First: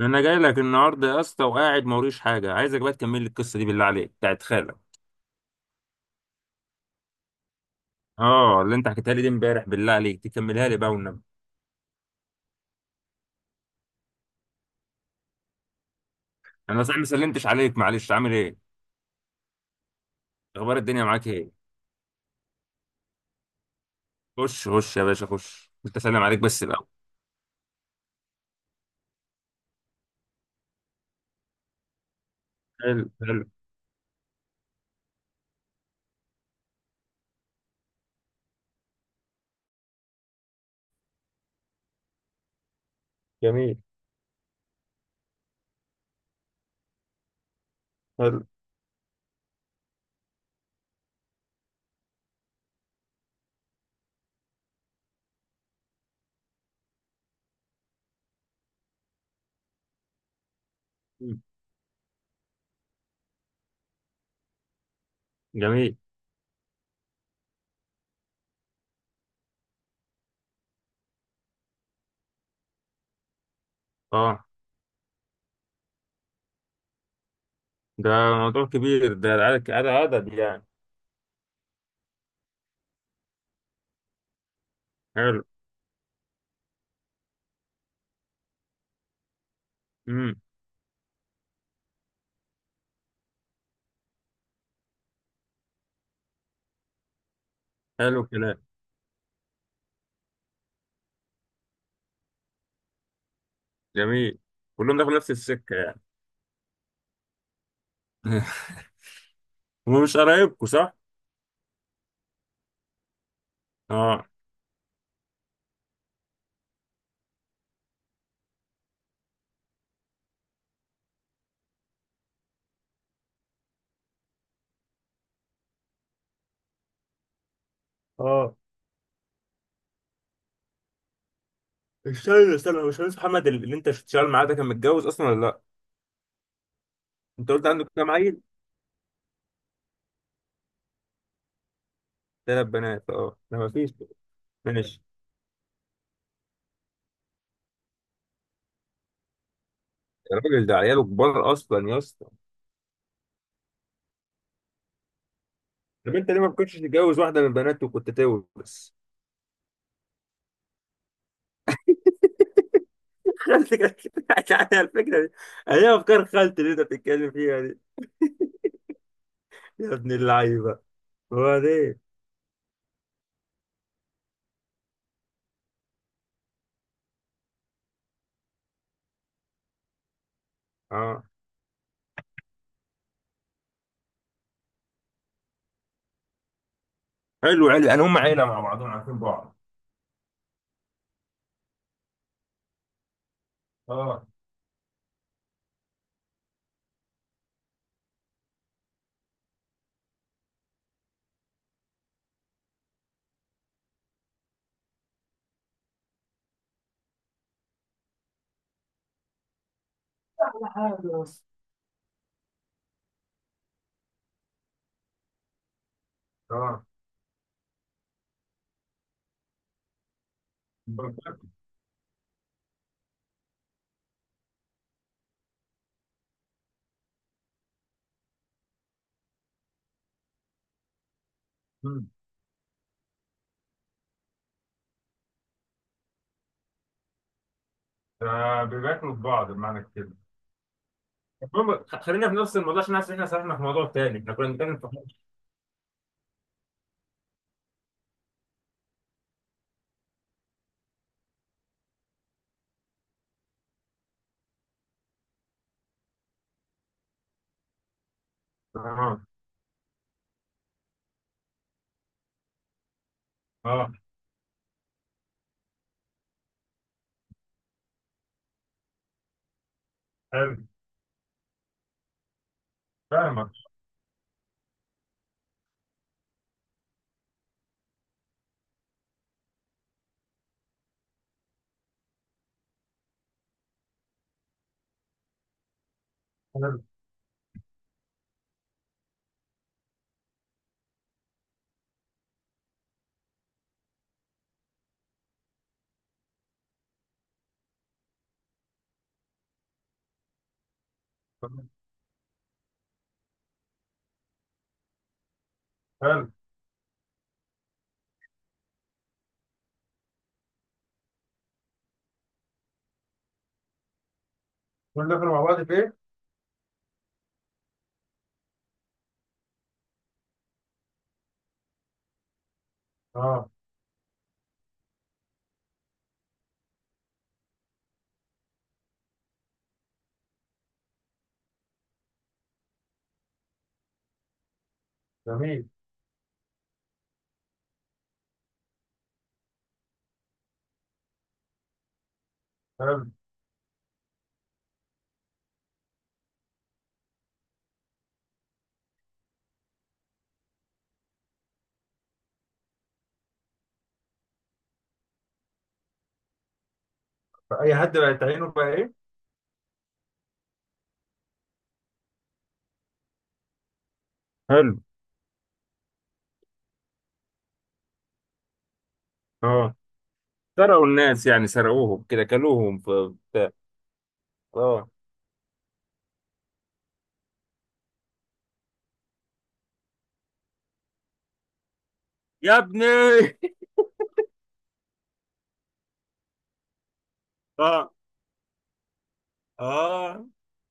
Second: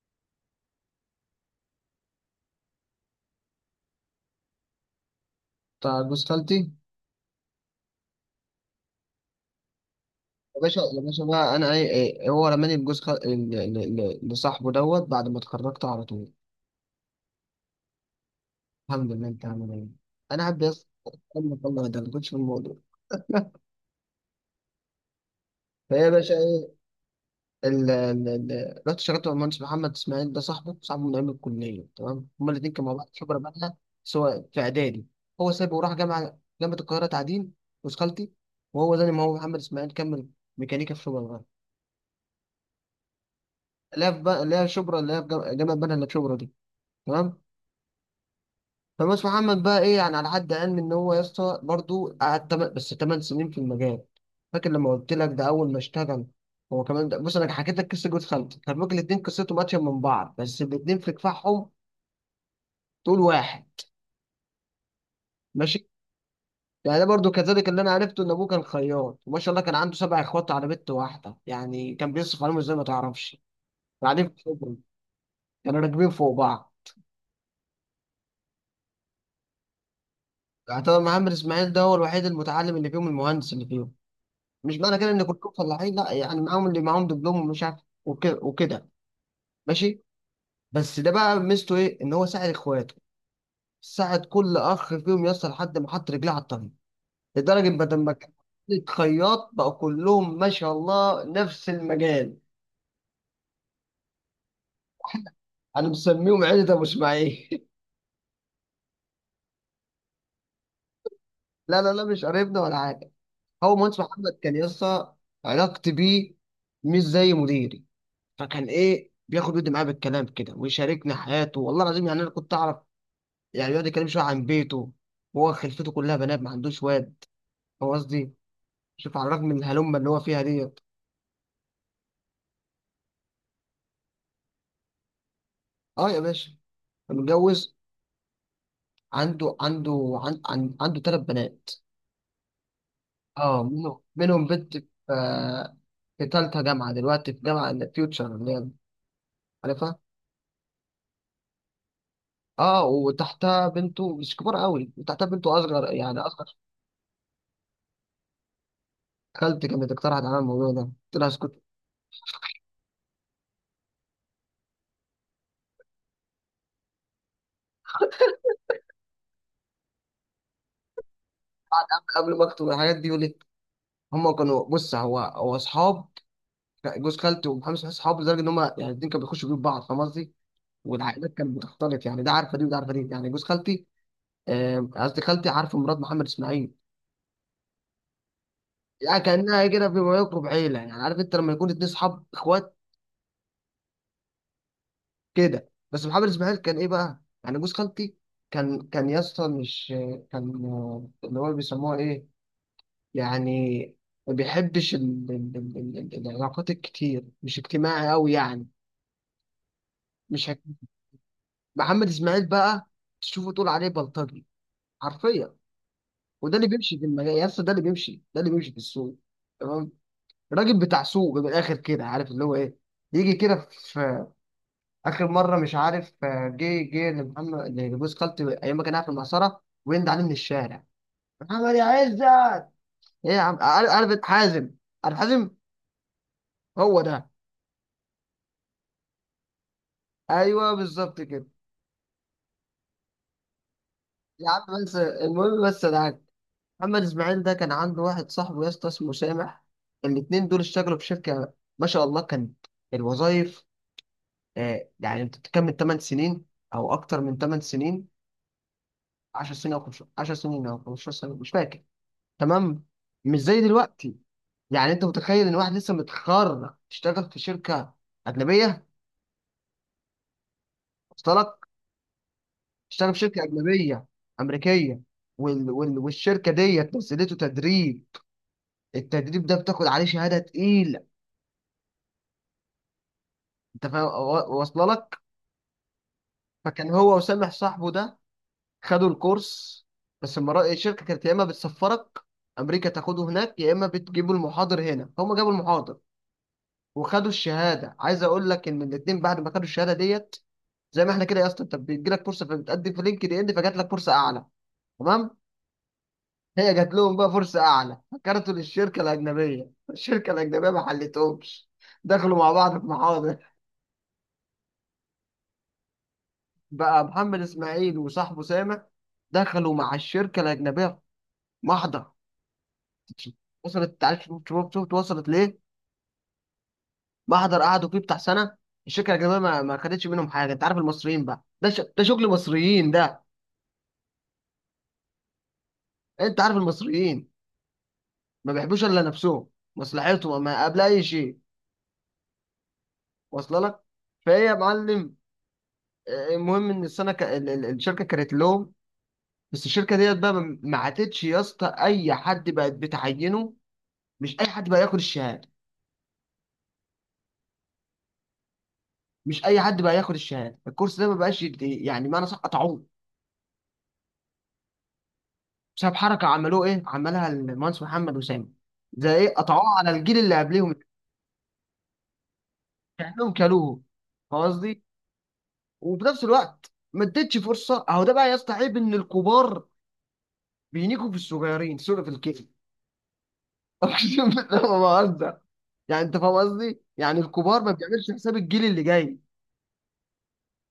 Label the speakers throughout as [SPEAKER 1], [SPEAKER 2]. [SPEAKER 1] انا جاي لك النهارده يا اسطى وقاعد موريش حاجه، عايزك بقى تكمل لي القصه دي بالله عليك، بتاعت خالك،
[SPEAKER 2] بتاع جوز خالتي.
[SPEAKER 1] اه، اللي انت حكيتها لي دي امبارح، بالله عليك
[SPEAKER 2] يا
[SPEAKER 1] تكملها لي
[SPEAKER 2] باشا
[SPEAKER 1] بقى
[SPEAKER 2] يا
[SPEAKER 1] والنبي.
[SPEAKER 2] باشا بقى انا ايه إيه، إيه، هو رماني لجوز خال... ل- ل- ل- لصاحبه دوت بعد ما اتخرجت على طول.
[SPEAKER 1] انا صحيح ما سلمتش عليك، معلش. عامل ايه؟
[SPEAKER 2] الحمد لله. انت عامل ايه؟ انا قاعد
[SPEAKER 1] اخبار
[SPEAKER 2] بس.
[SPEAKER 1] الدنيا معاك
[SPEAKER 2] الله
[SPEAKER 1] ايه؟
[SPEAKER 2] الله، ده ما كنتش في الموضوع.
[SPEAKER 1] خش خش يا باشا، خش، انت
[SPEAKER 2] فهي يا
[SPEAKER 1] سلم
[SPEAKER 2] باشا
[SPEAKER 1] عليك بس
[SPEAKER 2] ايه.
[SPEAKER 1] الاول.
[SPEAKER 2] رحت شغلت مع المهندس محمد اسماعيل ده، صاحبه من ايام الكليه، تمام؟ هما الاثنين كانوا مع
[SPEAKER 1] حلو
[SPEAKER 2] بعض، خبره
[SPEAKER 1] حلو.
[SPEAKER 2] بقى، سواء في اعدادي. هو سابه وراح جامعه القاهره تعدين، جوز خالتي. وهو زي ما هو محمد اسماعيل كمل ميكانيكا في شبرا.
[SPEAKER 1] جميل.
[SPEAKER 2] لا في بقى، لا شبرا، لا في جامعه بنها الا في شبرا دي. تمام.
[SPEAKER 1] حلو.
[SPEAKER 2] فمس محمد بقى ايه يعني، على حد علمي ان هو يا اسطى برضه قعد بس 8 سنين في المجال. فاكر لما قلت لك ده اول ما اشتغل. هو كمان ده، بص، انا حكيت لك قصه جوز خالتي، كان ممكن الاثنين قصتهم اتشابه من بعض، بس الاثنين في
[SPEAKER 1] مم.
[SPEAKER 2] كفاحهم طول واحد. ماشي.
[SPEAKER 1] جميل.
[SPEAKER 2] يعني ده برضه كذلك، اللي انا عرفته ان ابوه كان خياط، وما شاء الله كان عنده سبع اخوات على بنت واحده. يعني كان بيصرف عليهم ازاي، ما تعرفش. قاعدين في
[SPEAKER 1] اه.
[SPEAKER 2] شبرا، كانوا راكبين فوق بعض.
[SPEAKER 1] ده موضوع كبير، ده عدد يعني.
[SPEAKER 2] يعتبر محمد اسماعيل ده هو الوحيد المتعلم اللي فيهم، المهندس اللي فيهم. مش معنى كده ان
[SPEAKER 1] حلو.
[SPEAKER 2] كلكم فلاحين، لا، يعني معاهم اللي معاهم دبلوم ومش عارف وكده وكده. ماشي.
[SPEAKER 1] امم
[SPEAKER 2] بس ده بقى ميزته ايه، ان هو ساعد اخواته، ساعد كل اخ فيهم يصل لحد ما حط رجليه على الطريق. لدرجه بدل ما
[SPEAKER 1] حلو
[SPEAKER 2] كان
[SPEAKER 1] الكلام.
[SPEAKER 2] خياط بقى كلهم ما شاء الله نفس المجال.
[SPEAKER 1] جميل. كلهم داخل نفس السكه
[SPEAKER 2] انا
[SPEAKER 1] يعني.
[SPEAKER 2] مسميهم عيله ابو اسماعيل
[SPEAKER 1] ومش قرايبكم صح؟
[SPEAKER 2] لا لا لا، مش قريبنا ولا حاجه. هو مهندس
[SPEAKER 1] اه.
[SPEAKER 2] محمد كان يسطا علاقتي بيه مش زي مديري. فكان ايه، بياخد ودي معاه بالكلام كده ويشاركني حياته، والله العظيم، يعني انا كنت اعرف. يعني بيقعد يتكلم شوية عن بيته. هو خلفته كلها بنات، ما عندوش واد. هو قصدي شوف على الرغم من الهلمة اللي هو فيها ديت.
[SPEAKER 1] استنى استنى، هو باشمهندس محمد اللي انت شغال معاه ده كان متجوز اصلا ولا لا؟
[SPEAKER 2] اه يا باشا،
[SPEAKER 1] انت قلت
[SPEAKER 2] متجوز.
[SPEAKER 1] عنده كام عيل؟
[SPEAKER 2] عنده عنده عن عن عنده ثلاث بنات.
[SPEAKER 1] ثلاث بنات، اه، لا
[SPEAKER 2] اه،
[SPEAKER 1] ما فيش.
[SPEAKER 2] منهم بنت في
[SPEAKER 1] ماشي.
[SPEAKER 2] في ثالثة جامعة دلوقتي، في جامعة فيوتشر، اللي هي عارفها.
[SPEAKER 1] الراجل ده عياله كبار اصلا يا اسطى.
[SPEAKER 2] اه، وتحتها بنته مش كبار قوي، وتحتها بنته اصغر،
[SPEAKER 1] طب
[SPEAKER 2] يعني
[SPEAKER 1] انت ليه ما
[SPEAKER 2] اصغر.
[SPEAKER 1] كنتش تتجوز واحده من بناته وكنت تورث؟
[SPEAKER 2] خالتي كانت اقترحت على الموضوع ده، قلت لها اسكت
[SPEAKER 1] خالتي كانت يعني الفكره دي. هي افكار خالتي اللي انت بتتكلم فيها دي، يا ابن اللعيبه. هو ده.
[SPEAKER 2] قبل ما اكتب الحاجات دي يقول لي. هم كانوا، بص، هو اصحاب. لا، جوز خالته ومحمد صلاح اصحابه لدرجه ان هم يعني الاثنين كانوا بيخشوا بيوت بعض، فاهم قصدي؟
[SPEAKER 1] اه.
[SPEAKER 2] والعائلات كانت بتختلط، يعني ده عارفه دي وده عارفه دي، يعني جوز خالتي قصدي خالتي عارفه مرات محمد اسماعيل.
[SPEAKER 1] حلو حلو، يعني هم عيله مع بعضهم، عارفين
[SPEAKER 2] يعني
[SPEAKER 1] بعض.
[SPEAKER 2] كانها كده بما يقرب عيله، يعني عارف انت لما يكون اتنين اصحاب اخوات
[SPEAKER 1] اه.
[SPEAKER 2] كده. بس محمد اسماعيل كان ايه بقى؟ يعني جوز خالتي كان يا اسطى مش كان اللي هو بيسموها ايه؟ يعني ما بيحبش العلاقات الكتير، مش اجتماعي قوي يعني. مش هك...
[SPEAKER 1] كل حاجة يا اسطى.
[SPEAKER 2] محمد اسماعيل بقى تشوفه تقول عليه بلطجي، حرفيا. وده اللي
[SPEAKER 1] اه،
[SPEAKER 2] بيمشي في المجال يا اسطى، ده اللي بيمشي، ده اللي بيمشي في السوق. تمام. راجل بتاع سوق
[SPEAKER 1] بالظبط.
[SPEAKER 2] من الاخر كده، عارف اللي هو ايه. يجي كده في اخر مره، مش عارف، جه لمحمد لجوز خالتي ايام ما كان قاعد في المعصره، ويند عليه من الشارع، محمد يا
[SPEAKER 1] مم.
[SPEAKER 2] عزت. ايه يا عم؟ عارف حازم، عارف حازم. هو ده.
[SPEAKER 1] آه، بياكلوا في بعض بمعنى كده.
[SPEAKER 2] ايوه بالظبط كده.
[SPEAKER 1] المهم خلينا في نفس الموضوع عشان حاسس ان احنا سرحنا في موضوع تاني، احنا كنا
[SPEAKER 2] يا
[SPEAKER 1] بنتكلم
[SPEAKER 2] عم
[SPEAKER 1] في،
[SPEAKER 2] بس المهم، بس ده عارف. محمد اسماعيل ده كان عنده واحد صاحبه يا اسطى اسمه سامح. الاتنين دول اشتغلوا في شركه، ما شاء الله. كان الوظائف يعني انت بتكمل 8 سنين او اكتر من 8 سنين،
[SPEAKER 1] اه.
[SPEAKER 2] 10 سنين، او 10 سنين او 15 سنه مش فاكر، تمام؟ مش زي
[SPEAKER 1] اه.
[SPEAKER 2] دلوقتي. يعني انت متخيل ان واحد لسه متخرج اشتغل في شركه اجنبيه؟
[SPEAKER 1] حلو.
[SPEAKER 2] وصلك. اشتغل في شركه
[SPEAKER 1] فاهمك.
[SPEAKER 2] اجنبيه امريكيه، والشركه ديت نزلته تدريب. التدريب ده بتاخد عليه شهاده تقيله، انت فاهم، واصله لك.
[SPEAKER 1] حلو
[SPEAKER 2] فكان هو وسامح صاحبه ده خدوا الكورس. بس المرة الشركة كانت يا إما بتسفرك أمريكا تاخده هناك، يا إما بتجيبوا المحاضر هنا، فهم جابوا المحاضر وخدوا الشهادة. عايز أقول لك إن الاتنين بعد ما خدوا الشهادة ديت، زي ما إحنا كده يا اسطى، أنت بيجيلك فرصة فبتقدم في لينكد إن، فجات لك فرصة أعلى، تمام؟
[SPEAKER 1] حلو.
[SPEAKER 2] هي جات لهم بقى فرصة أعلى، فكرتوا للشركة الأجنبية، الشركة الأجنبية ما حلتهمش. دخلوا مع بعض في محاضر.
[SPEAKER 1] كل ده كنا مع بعض في ايه؟
[SPEAKER 2] بقى محمد إسماعيل وصاحبه سامح دخلوا مع الشركة الأجنبية في محضر.
[SPEAKER 1] اه.
[SPEAKER 2] وصلت؟ عارف، شوف وصلت ليه. محضر قعدوا فيه بتاع سنه، الشركه الاجنبيه ما خدتش منهم حاجه. انت عارف المصريين بقى، ده شغل مصريين ده.
[SPEAKER 1] جميل.
[SPEAKER 2] انت عارف المصريين، ما بيحبوش الا نفسهم، مصلحتهم ما قبل اي شيء.
[SPEAKER 1] حلو.
[SPEAKER 2] واصله لك. فهي يا معلم، المهم ان السنه الشركه كانت لهم. بس الشركه ديت بقى، ما عاتتش يا اسطى اي حد بقت بتعينه. مش اي حد بقى ياخد الشهاده،
[SPEAKER 1] فأي حد بقت عينه بقى ايه؟
[SPEAKER 2] مش اي حد بقى ياخد الشهاده. الكورس ده ما بقاش يعني معنى صح قطعوه،
[SPEAKER 1] حلو.
[SPEAKER 2] بسبب حركه عملوه ايه، عملها المهندس محمد وسامي. زي ايه؟
[SPEAKER 1] اه،
[SPEAKER 2] قطعوه على الجيل اللي قبليهم،
[SPEAKER 1] سرقوا الناس يعني، سرقوهم كده، كلوهم في
[SPEAKER 2] كانهم
[SPEAKER 1] بتاع.
[SPEAKER 2] كلوه، فاهم قصدي؟
[SPEAKER 1] اه.
[SPEAKER 2] وفي نفس الوقت ما اديتش فرصه. اهو ده بقى يستعيب، ان الكبار بينيكوا في الصغيرين، سوري في الكيف.
[SPEAKER 1] يا ابني.
[SPEAKER 2] اقسم بالله ما بهزر، يعني انت فاهم قصدي، يعني الكبار ما
[SPEAKER 1] اه.
[SPEAKER 2] بيعملش حساب الجيل اللي جاي.
[SPEAKER 1] اه.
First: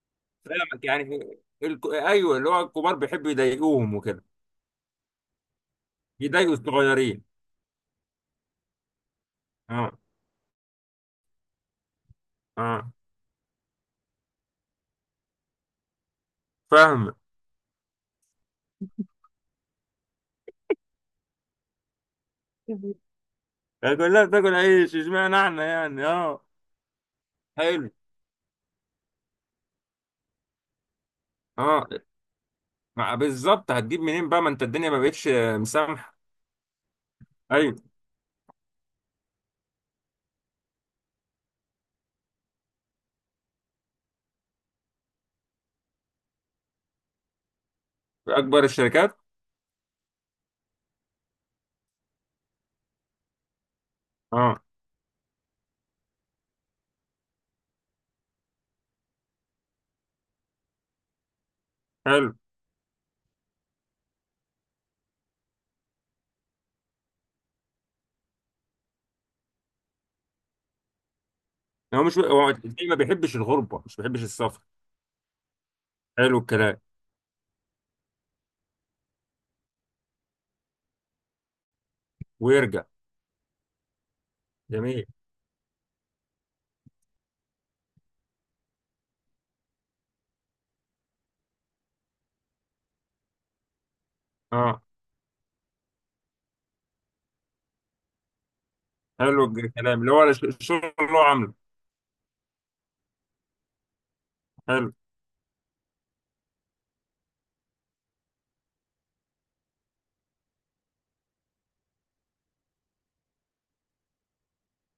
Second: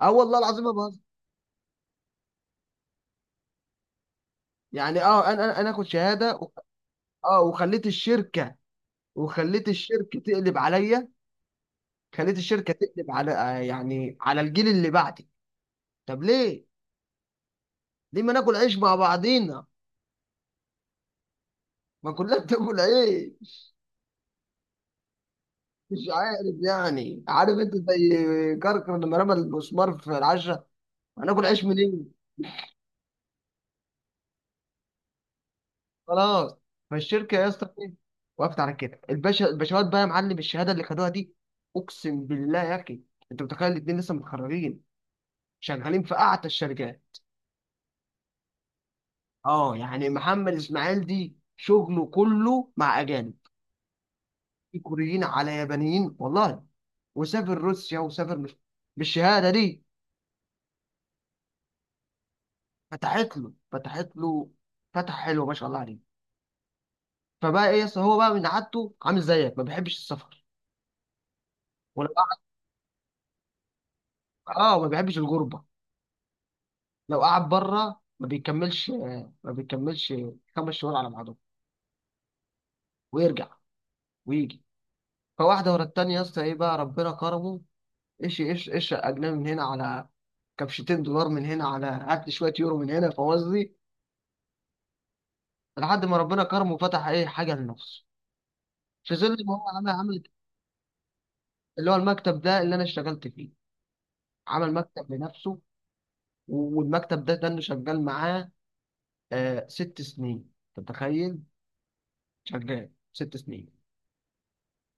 [SPEAKER 2] اه والله العظيم ما
[SPEAKER 1] فاهمك
[SPEAKER 2] بهزر.
[SPEAKER 1] يعني. في الك... ايوه، اللي هو الكبار بيحبوا يضايقوهم وكده،
[SPEAKER 2] يعني اه، انا اخد شهاده
[SPEAKER 1] يضايقوا الصغيرين.
[SPEAKER 2] اه، وخليت الشركه، وخليت
[SPEAKER 1] اه.
[SPEAKER 2] الشركه تقلب عليا، خليت الشركه
[SPEAKER 1] اه.
[SPEAKER 2] تقلب على يعني على الجيل اللي بعدي. طب ليه؟
[SPEAKER 1] فاهمك.
[SPEAKER 2] ليه ما ناكل عيش مع بعضينا، ما كلنا بتاكل عيش.
[SPEAKER 1] كلها بتاكل عيش، اشمعنى احنا
[SPEAKER 2] مش
[SPEAKER 1] يعني؟ اه.
[SPEAKER 2] عارف، يعني عارف انت
[SPEAKER 1] حلو.
[SPEAKER 2] زي كركر لما رمى المسمار في العشرة، هناكل عيش
[SPEAKER 1] اه.
[SPEAKER 2] منين.
[SPEAKER 1] مع- بالظبط، هتجيب منين بقى؟ ما انت الدنيا ما بقتش مسامحه.
[SPEAKER 2] خلاص. فالشركة يا اسطى
[SPEAKER 1] ايوه.
[SPEAKER 2] ايه؟ وقفت على كده. الباشا الباشوات بقى يا معلم، الشهادة اللي خدوها دي، اقسم بالله يا اخي، انت متخيل الاتنين لسه متخرجين شغالين في اعتى الشركات.
[SPEAKER 1] اكبر الشركات.
[SPEAKER 2] اه يعني محمد اسماعيل دي شغله كله مع اجانب،
[SPEAKER 1] اه.
[SPEAKER 2] في كوريين على يابانيين والله، وسافر روسيا وسافر مش... بالشهادة دي
[SPEAKER 1] حلو.
[SPEAKER 2] فتحت له فتحة حلوة ما شاء الله عليه. فبقى ايه، يس هو بقى من عادته عامل زيك، ما بيحبش السفر،
[SPEAKER 1] هو
[SPEAKER 2] ولو
[SPEAKER 1] مش
[SPEAKER 2] قعد،
[SPEAKER 1] هو الدنيا ما بيحبش الغربه، مش بيحبش السفر.
[SPEAKER 2] اه، ما بيحبش الغربة.
[SPEAKER 1] حلو الكلام.
[SPEAKER 2] لو قعد بره ما بيكملش ما بيكملش خمس شهور على بعضهم،
[SPEAKER 1] ويرجع.
[SPEAKER 2] ويرجع ويجي.
[SPEAKER 1] جميل.
[SPEAKER 2] فواحدة ورا التانية يا اسطى، ايه بقى، ربنا كرمه. ايش ايش ايش اجنبي من هنا، على كبشتين دولار من هنا، على هات شوية يورو من هنا، فاهم قصدي؟
[SPEAKER 1] اه.
[SPEAKER 2] لحد ما ربنا كرمه وفتح ايه حاجة لنفسه، في ظل
[SPEAKER 1] حلو
[SPEAKER 2] ما هو عمل
[SPEAKER 1] الكلام، اللي
[SPEAKER 2] عمل
[SPEAKER 1] هو الشغل اللي هو عامله.
[SPEAKER 2] اللي هو المكتب ده اللي انا اشتغلت فيه. عمل
[SPEAKER 1] حلو.
[SPEAKER 2] مكتب لنفسه، والمكتب ده اللي شغال معاه آه ست سنين، انت متخيل؟ شغال ست سنين.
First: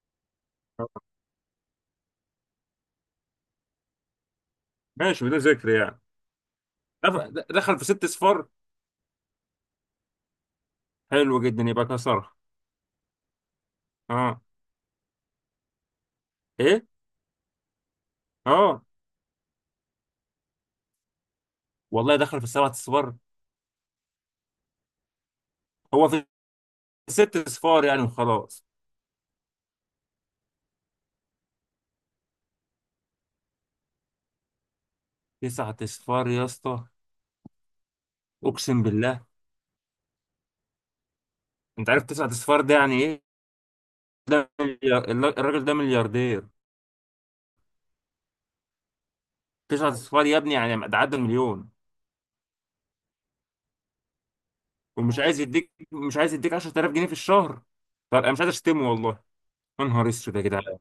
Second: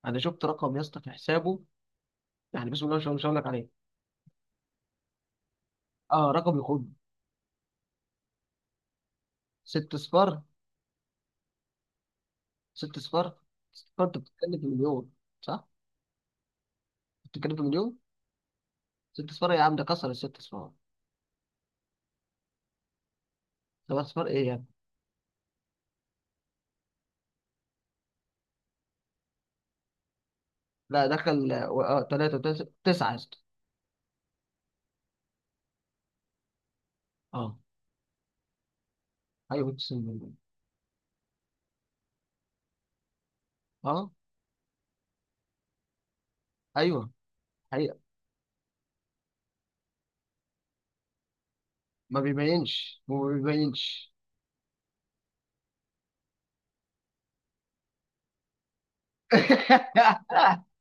[SPEAKER 2] انا شفت رقم يا اسطى
[SPEAKER 1] آه.
[SPEAKER 2] في حسابه، يعني بسم الله ما شاء الله، مش هقول لك عليه.
[SPEAKER 1] ماشي بدون ذكر يعني.
[SPEAKER 2] اه، رقم يخد.
[SPEAKER 1] دخل في ست صفار.
[SPEAKER 2] ست صفار،
[SPEAKER 1] حلو جدا، يبقى كسرها.
[SPEAKER 2] ست صفار. ست صفار انت
[SPEAKER 1] اه.
[SPEAKER 2] بتتكلم في مليون، صح؟
[SPEAKER 1] ايه.
[SPEAKER 2] بتتكلم في مليون.
[SPEAKER 1] اه،
[SPEAKER 2] ست صفار يا عم، ده كسر الست صفار.
[SPEAKER 1] والله دخل في سبعة صفار.
[SPEAKER 2] سبع صفار ايه يعني؟
[SPEAKER 1] هو في ست صفار يعني وخلاص.
[SPEAKER 2] لا، دخل اه ثلاثة تسعة يا اسطى.
[SPEAKER 1] تسعة اصفار يا اسطى،
[SPEAKER 2] اه،
[SPEAKER 1] اقسم بالله.
[SPEAKER 2] ايوه 90 مليون،
[SPEAKER 1] انت عارف تسعة اصفار ده يعني ايه؟
[SPEAKER 2] اه،
[SPEAKER 1] ده مليار. الراجل ده ملياردير.
[SPEAKER 2] ايوه، حقيقة.
[SPEAKER 1] تسعة اصفار يا ابني، يعني ده عدى المليون.
[SPEAKER 2] ما بيبينش ما بيبينش.
[SPEAKER 1] ومش عايز يديك، مش عايز يديك 10,000 جنيه في الشهر. فابقى مش عايز اشتمه والله. يا نهار اسود يا جدعان.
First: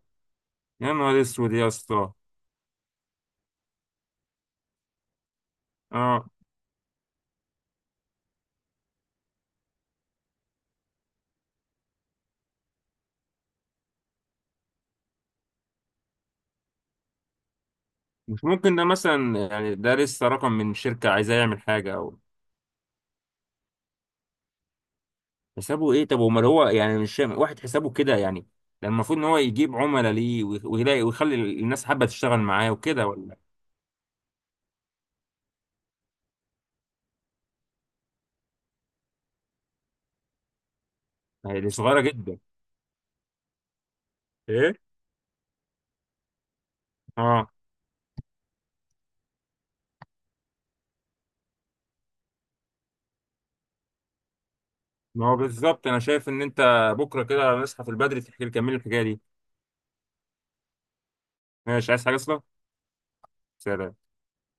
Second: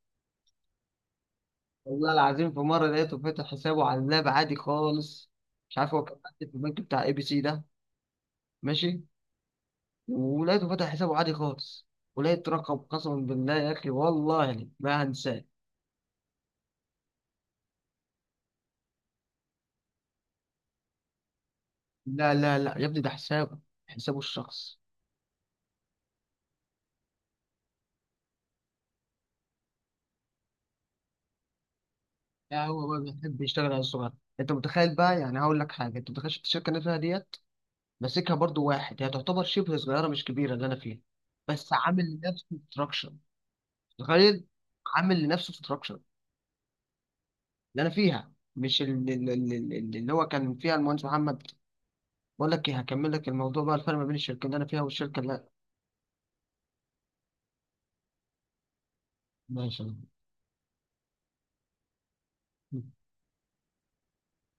[SPEAKER 1] يا نهار اسود يا اسطى.
[SPEAKER 2] والله العظيم في مرة لقيته فاتح حسابه على اللاب عادي خالص، مش عارف، هو كان
[SPEAKER 1] اه.
[SPEAKER 2] قاعد في البنك بتاع ABC ده. ماشي. ولقيته فاتح حسابه عادي خالص، ولقيت رقم، قسما بالله يا اخي والله ما هنساه.
[SPEAKER 1] مش ممكن. ده مثلا يعني ده لسه رقم من شركة عايزاه يعمل حاجة، او
[SPEAKER 2] لا لا لا يا ابني، ده حسابه، حسابه الشخص.
[SPEAKER 1] حسابه ايه؟ طب امال، هو يعني مش واحد حسابه كده يعني؟ ده المفرويد ان هو يجيب عملاء ليه، ويلاقي ويخلي الناس حابة تشتغل
[SPEAKER 2] لا
[SPEAKER 1] معاه
[SPEAKER 2] هو بقى
[SPEAKER 1] وكده، ولا؟
[SPEAKER 2] بيحب يشتغل على الصغير. انت متخيل بقى، يعني هقول لك حاجه، انت متخيل الشركه اللي أنا فيها ديت، ماسكها برضو واحد، هي تعتبر شبه صغيره مش كبيره اللي انا فيها.
[SPEAKER 1] ما هي دي
[SPEAKER 2] بس
[SPEAKER 1] صغيرة
[SPEAKER 2] عامل
[SPEAKER 1] جدا.
[SPEAKER 2] لنفسه ستراكشر، تخيل.
[SPEAKER 1] ايه.
[SPEAKER 2] عامل لنفسه ستراكشر
[SPEAKER 1] اه.
[SPEAKER 2] اللي انا فيها، مش اللي, اللي, اللي اللي هو كان فيها المهندس محمد. بقول لك ايه، هكمل لك الموضوع بقى، الفرق ما بين الشركه اللي انا فيها والشركه
[SPEAKER 1] ما هو
[SPEAKER 2] اللي
[SPEAKER 1] بالظبط، انا شايف ان انت بكرة كده نصحى في البدري تحكي لي، كمل الحكاية دي.
[SPEAKER 2] ماشي
[SPEAKER 1] ماشي. عايز حاجة اصلا؟ سلام.